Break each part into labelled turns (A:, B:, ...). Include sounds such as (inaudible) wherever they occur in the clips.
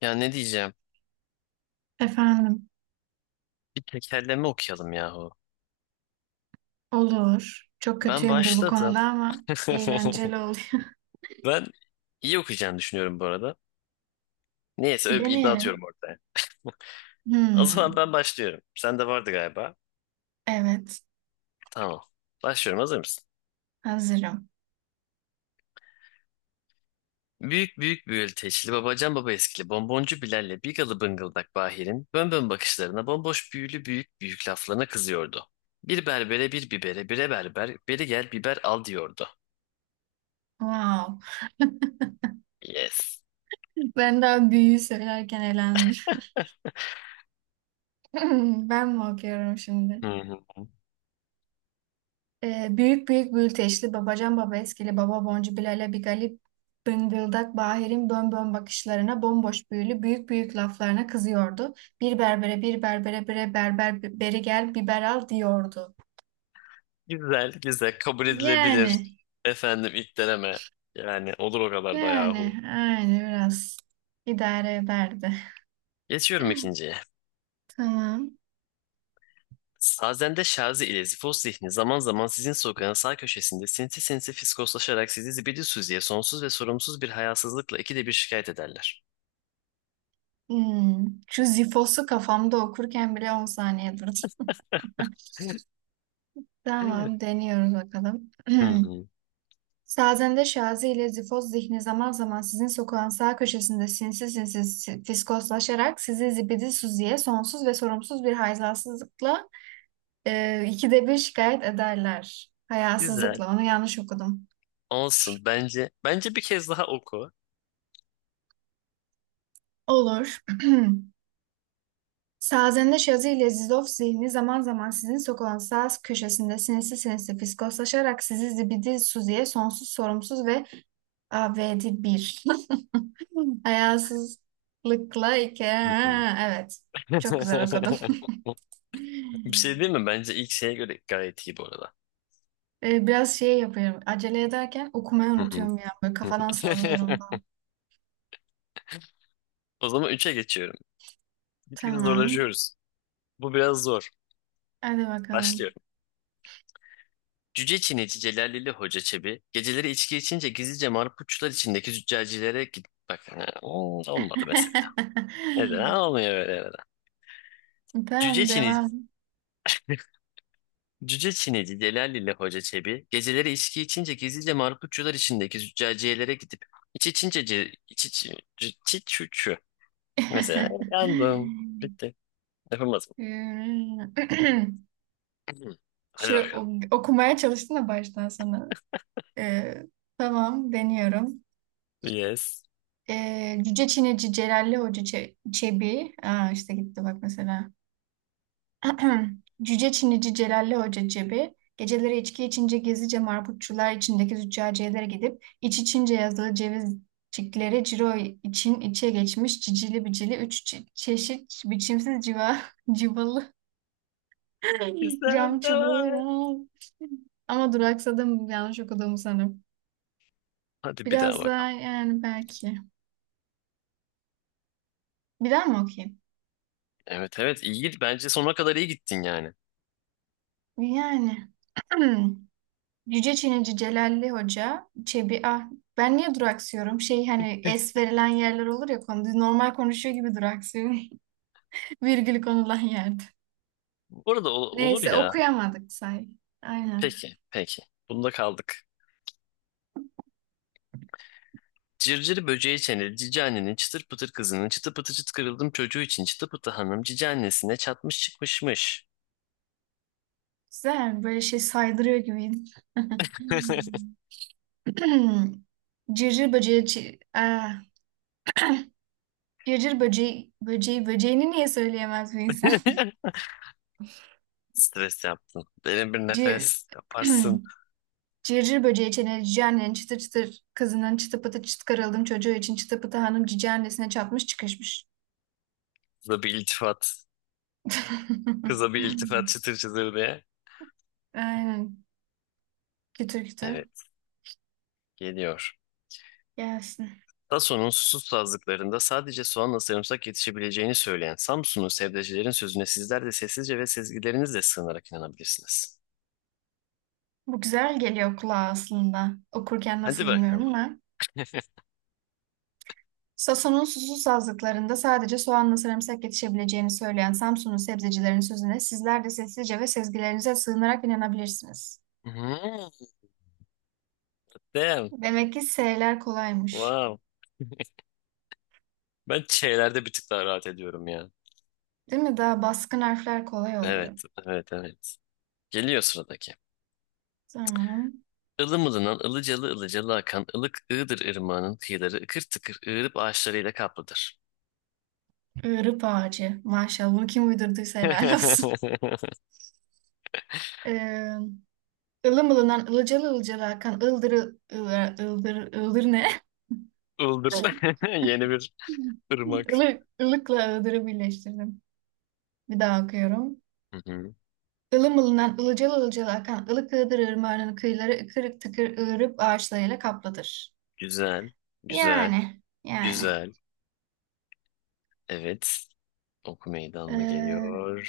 A: Ya ne diyeceğim?
B: Efendim,
A: Bir tekerleme okuyalım yahu.
B: olur. Çok
A: Ben
B: kötüyümdür bu konuda
A: başladım.
B: ama
A: (laughs)
B: eğlenceli oluyor.
A: Ben iyi okuyacağını düşünüyorum bu arada. Neyse
B: (laughs)
A: öyle bir iddia atıyorum
B: Deneyelim.
A: ortaya. (laughs) O zaman
B: Hmm,
A: ben başlıyorum. Sende vardı galiba.
B: evet,
A: Tamam. Başlıyorum, hazır mısın?
B: hazırım.
A: Büyük büyük büyülteçli babacan baba eskili bonboncu Bilal'le bigalı bıngıldak Bahir'in bön bön bakışlarına bomboş büyülü büyük büyük laflarına kızıyordu. Bir berbere bir bibere bire berber beri gel biber al diyordu.
B: Wow.
A: Yes.
B: Ben daha büyüğü söylerken eğlendim. (laughs) Ben mi okuyorum şimdi?
A: (laughs)
B: Büyük büyük bülteşli babacan baba eskili baba boncu Bilal'e bir galip bıngıldak Bahir'in bönbön bakışlarına bomboş büyülü büyük büyük laflarına kızıyordu. Bir berbere bir berbere bire berber beri gel biber al diyordu.
A: Güzel, güzel. Kabul edilebilir.
B: Yani
A: Efendim ilk deneme. Yani olur o kadar da yahu.
B: Yani aynı biraz idare ederdi.
A: Geçiyorum
B: (laughs)
A: ikinciye.
B: Tamam.
A: Sazende Şazi ile Zifos Zihni zaman zaman sizin sokağın sağ köşesinde sinsi sinsi fiskoslaşarak sizi zibidi süzüye sonsuz ve sorumsuz bir hayasızlıkla ikide bir şikayet ederler.
B: Hmm. Şu Zifos'u kafamda okurken bile 10 saniye durdum. (laughs)
A: (laughs) Hı
B: Tamam, deniyoruz bakalım. (clears throat)
A: hı.
B: Sazende Şazi ile Zifoz zihni zaman zaman sizin sokağın sağ köşesinde sinsi sinsi si- fiskoslaşarak sizi zibidi suziye sonsuz ve sorumsuz bir hayasızlıkla ikide bir şikayet ederler.
A: Güzel.
B: Hayasızlıkla, onu yanlış okudum.
A: Olsun. Bence bir kez daha oku.
B: Olur. (clears throat) Sazende Şazı ile Zizov zihni zaman zaman sizin sokulan saz köşesinde sinsi sinsi fiskoslaşarak sizi zibidi suziye sonsuz sorumsuz ve avedi bir. (laughs) Hayasızlıkla iki.
A: Hı hı.
B: Ha, evet. Çok güzel okudum.
A: (laughs) Bir şey değil mi? Bence ilk şeye göre gayet iyi bu arada.
B: Biraz şey yapıyorum. Acele ederken okumayı
A: Hı hı.
B: unutuyorum ya. Böyle kafadan sallıyorum
A: (laughs)
B: falan.
A: O zaman üçe geçiyorum. Gitgide
B: Tamam.
A: zorlaşıyoruz. Bu biraz zor.
B: Hadi
A: Başlıyor.
B: bakalım.
A: Cüce Çinici Celalili Hoca Çebi geceleri içki içince gizlice marpuçlar içindeki züccacilere git... Bak ha, olmadı mesela. Neden olmuyor böyle neden?
B: (laughs)
A: Cüce
B: Tamam
A: Çinici,
B: devam.
A: (laughs) Cüce Çinici Celalili Hoca Çebi geceleri içki içince gizlice marpuçlar içindeki züccaciyelere gidip iç içince ce, iç iç iç iç- şu şu. Mesela
B: (clears throat)
A: yandım. Bitti. Yapamaz mı?
B: (laughs)
A: (clears throat) Hadi
B: Şu
A: bakalım.
B: okumaya çalıştın da baştan sona. Ee, tamam deniyorum.
A: Yes.
B: Cüce Çinici Celalli Hoca Çe- Çebi. Aa, işte gitti bak mesela. (clears throat) Cüce Çinici Celalli Hoca Çebi. Geceleri içki içince gizlice marputçular içindeki züccaciyelere gidip iç içince yazılı cevizcikleri ciro için içe geçmiş cicili bicili üç çe- çeşit biçimsiz civa (laughs) civalı (laughs)
A: Güzel,
B: cam
A: devam.
B: çubuğu ama duraksadım yanlış okuduğumu sanırım.
A: Hadi bir daha
B: Biraz daha
A: bakalım.
B: yani belki. Bir daha mı okuyayım?
A: Evet evet iyi git. Bence sonuna kadar iyi gittin yani.
B: Yani. Hmm. Yüce Çinici Celalli Hoca, Çebi ah ben niye duraksıyorum? Şey hani es verilen yerler olur ya konu normal konuşuyor gibi duraksıyorum. (laughs) Virgül konulan yerde.
A: Bu arada ol- olur
B: Neyse
A: ya.
B: okuyamadık say. Aynen.
A: Peki peki. Bunda kaldık. Cırcır böceği çeneli cici annenin çıtır pıtır kızının çıtı pıtı çıt kırıldım çocuğu için çıtı pıtı hanım cici annesine çatmış çıkmışmış.
B: Güzel böyle şey saydırıyor gibiydi.
A: (laughs)
B: Hmm. (clears throat) Cırcır böceği cırcır böceği böceği böceğini niye söyleyemez bir insan?
A: Stres yaptın. Derin bir
B: (laughs)
A: nefes
B: Cır (clears throat)
A: yaparsın.
B: Cırcır böceği çeneli cici annenin çıtır çıtır kızının çıtı pıtı çıt karaldım çocuğu için çıtı pıtı hanım cici annesine çatmış çıkışmış.
A: Kıza bir iltifat.
B: (laughs)
A: Kıza bir iltifat çıtır çıtır diye.
B: Aynen. Kütür kütür
A: Evet geliyor.
B: gelsin.
A: Dassault'un susuz sazlıklarında sadece soğanla sarımsak yetişebileceğini söyleyen Samsunlu sebzecilerin sözüne sizler de sessizce ve sezgilerinizle sığınarak inanabilirsiniz.
B: Bu güzel geliyor kulağa aslında. Okurken nasıl
A: Hadi
B: bilmiyorum
A: bakalım.
B: ama. Sason'un susuz sazlıklarında sadece soğanla sarımsak yetişebileceğini söyleyen Samsun'un sebzecilerin sözüne sizler de sessizce ve sezgilerinize sığınarak inanabilirsiniz.
A: Hmm, damn.
B: Demek ki S'ler kolaymış.
A: Wow. Ben şeylerde bir tık daha rahat ediyorum ya.
B: Değil mi? Daha baskın harfler kolay oluyor.
A: Evet, evet, evet. Geliyor sıradaki.
B: Tamam.
A: Ilımılınan, ılıcalı ılıcalı akan ılık Iğdır ırmağının kıyıları ıkır tıkır ığırıp ağaçlarıyla kaplıdır.
B: Iğrıp ağacı. Maşallah bunu kim uydurduysa helal olsun. (laughs)
A: (laughs)
B: Ee, ılım ılınan ılıcalı ılıcalı akan ıldır ıldır ıldır ıldır ne?
A: Ildır.
B: (laughs)
A: (laughs) Yeni bir ırmak.
B: Ilık, ılıkla ıldırı birleştirdim. Bir daha okuyorum.
A: Hı hı.
B: Ilım ılınan ılıcalı ılıcalı akan ılık ığdır ırmağının kıyıları kırık tıkır ığırıp ağaçlarıyla kaplıdır.
A: Güzel, güzel.
B: Yani yani.
A: Güzel. Evet. Ok Meydanı'na
B: Ee...
A: geliyor.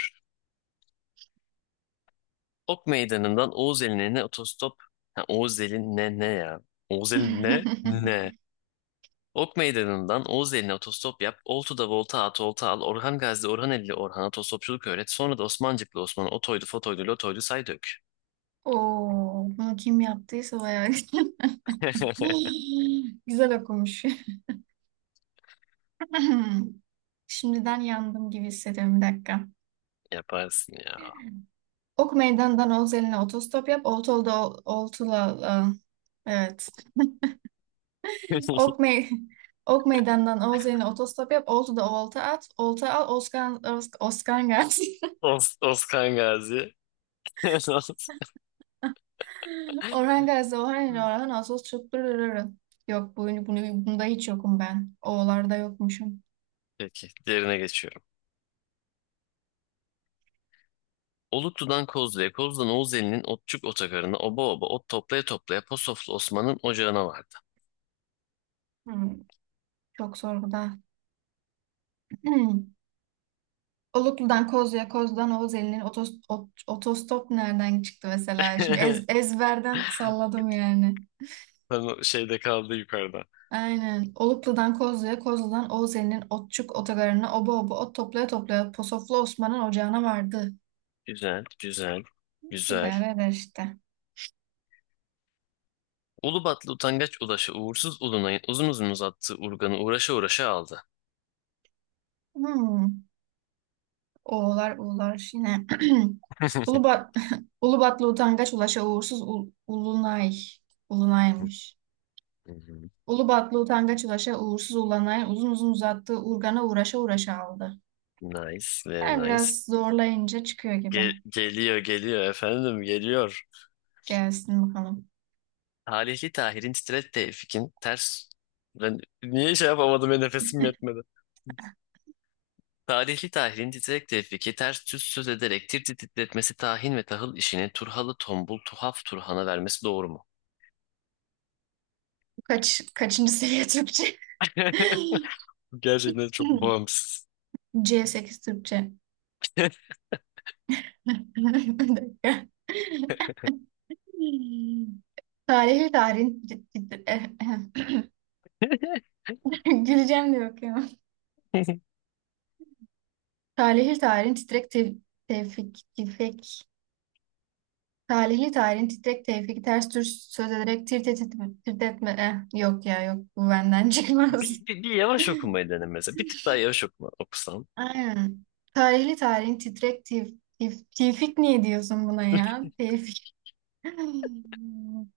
A: Ok Meydanı'ndan Oğuz Eline otostop. Ha, Oğuz Eline ne ne ya? Oğuz Elin ne
B: (laughs)
A: ne? Ok Meydanı'ndan Oğuz Eline otostop yap. Oltu'da volta at, olta al. Orhan Gazi'de Orhan Eli'li Orhan'a otostopçuluk öğret. Sonra da Osmancıklı Osman'a otoydu, fotoydu, lotoydu say dök.
B: Oo, bunu kim yaptıysa bayağı
A: (laughs)
B: (laughs) güzel okumuş. (laughs) Şimdiden yandım gibi hissediyorum bir dakika.
A: Yaparsın ya.
B: Ok Meydan'dan Oğuz otostop yap. Oltolu'da Oltula aa, evet.
A: (laughs)
B: Ok Mey (laughs) Ok Meydan'dan Oğuz otostop yap. Oltu'da olta at. Olta al. Oskan Gazi. (laughs)
A: Os Oskan Gazi. (laughs)
B: Orhan Gazi, Orhan ile Orhan Ağustos çok. Yok bu, bunu, bunda hiç yokum ben. O'larda yokmuşum.
A: Peki, diğerine geçiyorum. Oluklu'dan Kozlu'ya, Kozlu'dan Oğuzeli'nin Otçuk Otogarı'na, oba oba ot toplaya toplaya Posoflu Osman'ın ocağına vardı.
B: Hmm, çok zor bu da. (clears throat) Oluklu'dan Kozlu'ya, Kozlu'dan Oğuz Eli'nin otos- ot- otostop nereden çıktı mesela? Şimdi
A: (laughs)
B: ezberden salladım yani.
A: Tam şeyde kaldı yukarıda.
B: Aynen. Oluklu'dan Kozlu'ya, Kozlu'dan Oğuz Eli'nin otçuk otogarına oba oba ot toplaya toplaya Posoflu Osman'ın ocağına vardı.
A: Güzel, güzel,
B: Bir de
A: güzel.
B: öyle işte.
A: Ulubatlı utangaç ulaşı uğursuz ulunayın uzun uzun uzattığı urganı uğraşa uğraşa aldı.
B: Hmm. Oğlar uğlar yine. (clears throat)
A: (laughs)
B: Ulubat (laughs) Ulubatlı utangaç ulaşa uğursuz ul- ulunay. Ulunaymış.
A: Hı hı.
B: Ulubatlı utangaç ulaşa uğursuz ulanay uzun uzun uzattığı urgana uğraşa uğraşa aldı.
A: Nice, very
B: Yani
A: nice.
B: biraz zorlayınca çıkıyor gibi.
A: Geliyor, geliyor efendim, geliyor.
B: Gelsin bakalım.
A: Talihli Tahir'in titret Tevfik'in ters... Ben niye şey yapamadım ya, nefesim yetmedi. Talihli Tahil'in titrek Tevfik'i ters düz söz ederek tir titretmesi tahin ve tahıl işini Turhalı tombul tuhaf Turhan'a vermesi doğru mu?
B: Kaç, kaçıncı seviye Türkçe?
A: (laughs)
B: (laughs)
A: Gerçekten çok bağımsız.
B: C8 Türkçe.
A: (laughs)
B: (laughs) Bir dakika. (laughs) Tarihi tarihin tit- tit- eh. (laughs) Güleceğim de bakıyorum. Tarihi tarihin titrek tevfik tevfik. Tarihi tarihin titrek tevfik ters tür söz ederek tirt etme. Eh, yok ya yok bu benden (laughs) çıkmaz.
A: Bir yavaş okumayı dene mesela. Bir tık daha yavaş okuma, okusan.
B: Aynen. Tarihli tarihin titrek tifik niye diyorsun buna ya? Tevfik. (laughs)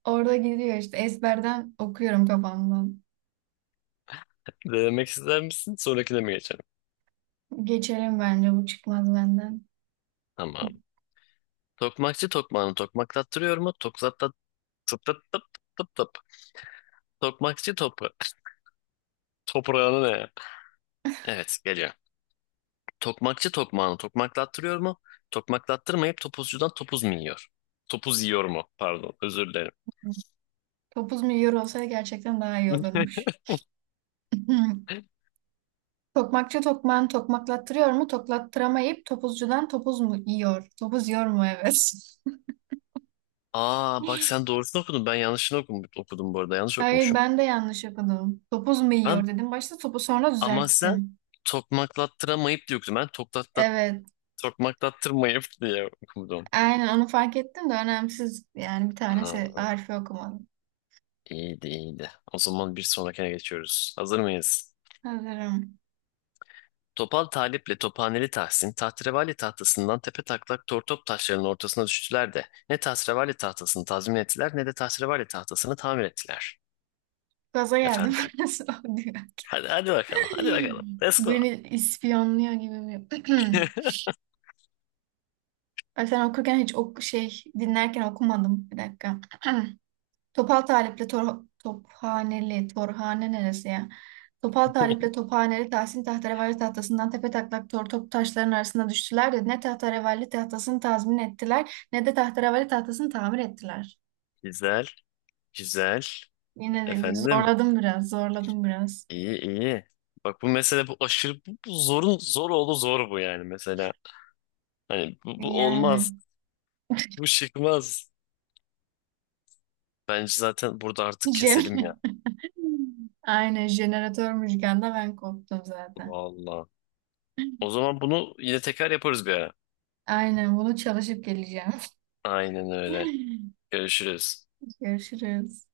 B: Orada gidiyor işte ezberden okuyorum kafamdan.
A: Denemek ister misin? Sonrakine mi geçelim?
B: Geçelim bence bu çıkmaz benden.
A: Tamam. Tokmakçı tokmağını tokmaklattırıyor mu? Tokzat tıp tıp tıp tıp tıp. Tokmakçı topra... (laughs) Toprağını ne ya? Evet geliyor. Tokmakçı tokmağını tokmaklattırıyor mu? Tokmaklattırmayıp topuzcudan topuz mu yiyor? Topuz yiyor mu? Pardon, özür dilerim.
B: Topuz milyon olsa gerçekten daha iyi olurmuş.
A: (laughs)
B: (laughs) Tokmakçı tokmağını tokmaklattırıyor mu? Toklattıramayıp topuzcudan topuz mu yiyor? Topuz yiyor mu? Evet. (laughs)
A: Aa bak sen doğrusunu okudun. Ben yanlışını okum, okudum bu arada. Yanlış
B: Hayır
A: okumuşum.
B: ben de yanlış okudum. Topuz mu
A: Ben
B: yiyor dedim. Başta topu sonra
A: ama sen
B: düzelttim.
A: tokmaklattıramayıp diye okudun. Ben toklatta,
B: Evet.
A: tokmaklattırmayıp diye okudum.
B: Aynen onu fark ettim de önemsiz. Yani bir tane se-
A: Aa,
B: harfi okumadım.
A: iyiydi iyiydi. O zaman bir sonrakine geçiyoruz. Hazır mıyız?
B: Hazırım.
A: Topal Talip'le Tophaneli Tahsin, tahterevalli tahtasından tepe taklak tortop taşlarının ortasına düştüler de ne tahterevalli tahtasını tazmin ettiler ne de tahterevalli tahtasını tamir ettiler.
B: Gaza geldim.
A: Efendim.
B: (laughs) Nasıl oluyor?
A: Hadi hadi bakalım, hadi bakalım. Let's go.
B: Beni ispiyonluyor gibi mi? (clears throat) Ay, sen okurken hiç şey dinlerken okumadım. Bir dakika. (clears throat) Topal Talip'le Tor Tophaneli, Torhane neresi ya? Topal Talip'le
A: (laughs)
B: Tophaneli Tahsin Tahterevalli tahtasından tepe taklak tor top taşların arasında düştüler de ne Tahterevalli tahtasını tazmin ettiler ne de Tahterevalli tahtasını tamir ettiler.
A: Güzel, güzel.
B: Yine de
A: Efendim,
B: zorladım biraz, zorladım biraz.
A: iyi iyi. Bak bu mesele bu aşırı bu zorun zor oldu zor bu yani mesela. Hani bu olmaz.
B: Yani.
A: Bu çıkmaz. Bence zaten burada
B: (laughs)
A: artık keselim ya.
B: Jen- Aynen jeneratör müzikanda ben koptum zaten.
A: Vallahi. O
B: (laughs)
A: zaman bunu yine tekrar yaparız bir ara.
B: Aynen bunu çalışıp geleceğim.
A: Aynen öyle.
B: (laughs)
A: Görüşürüz.
B: Görüşürüz.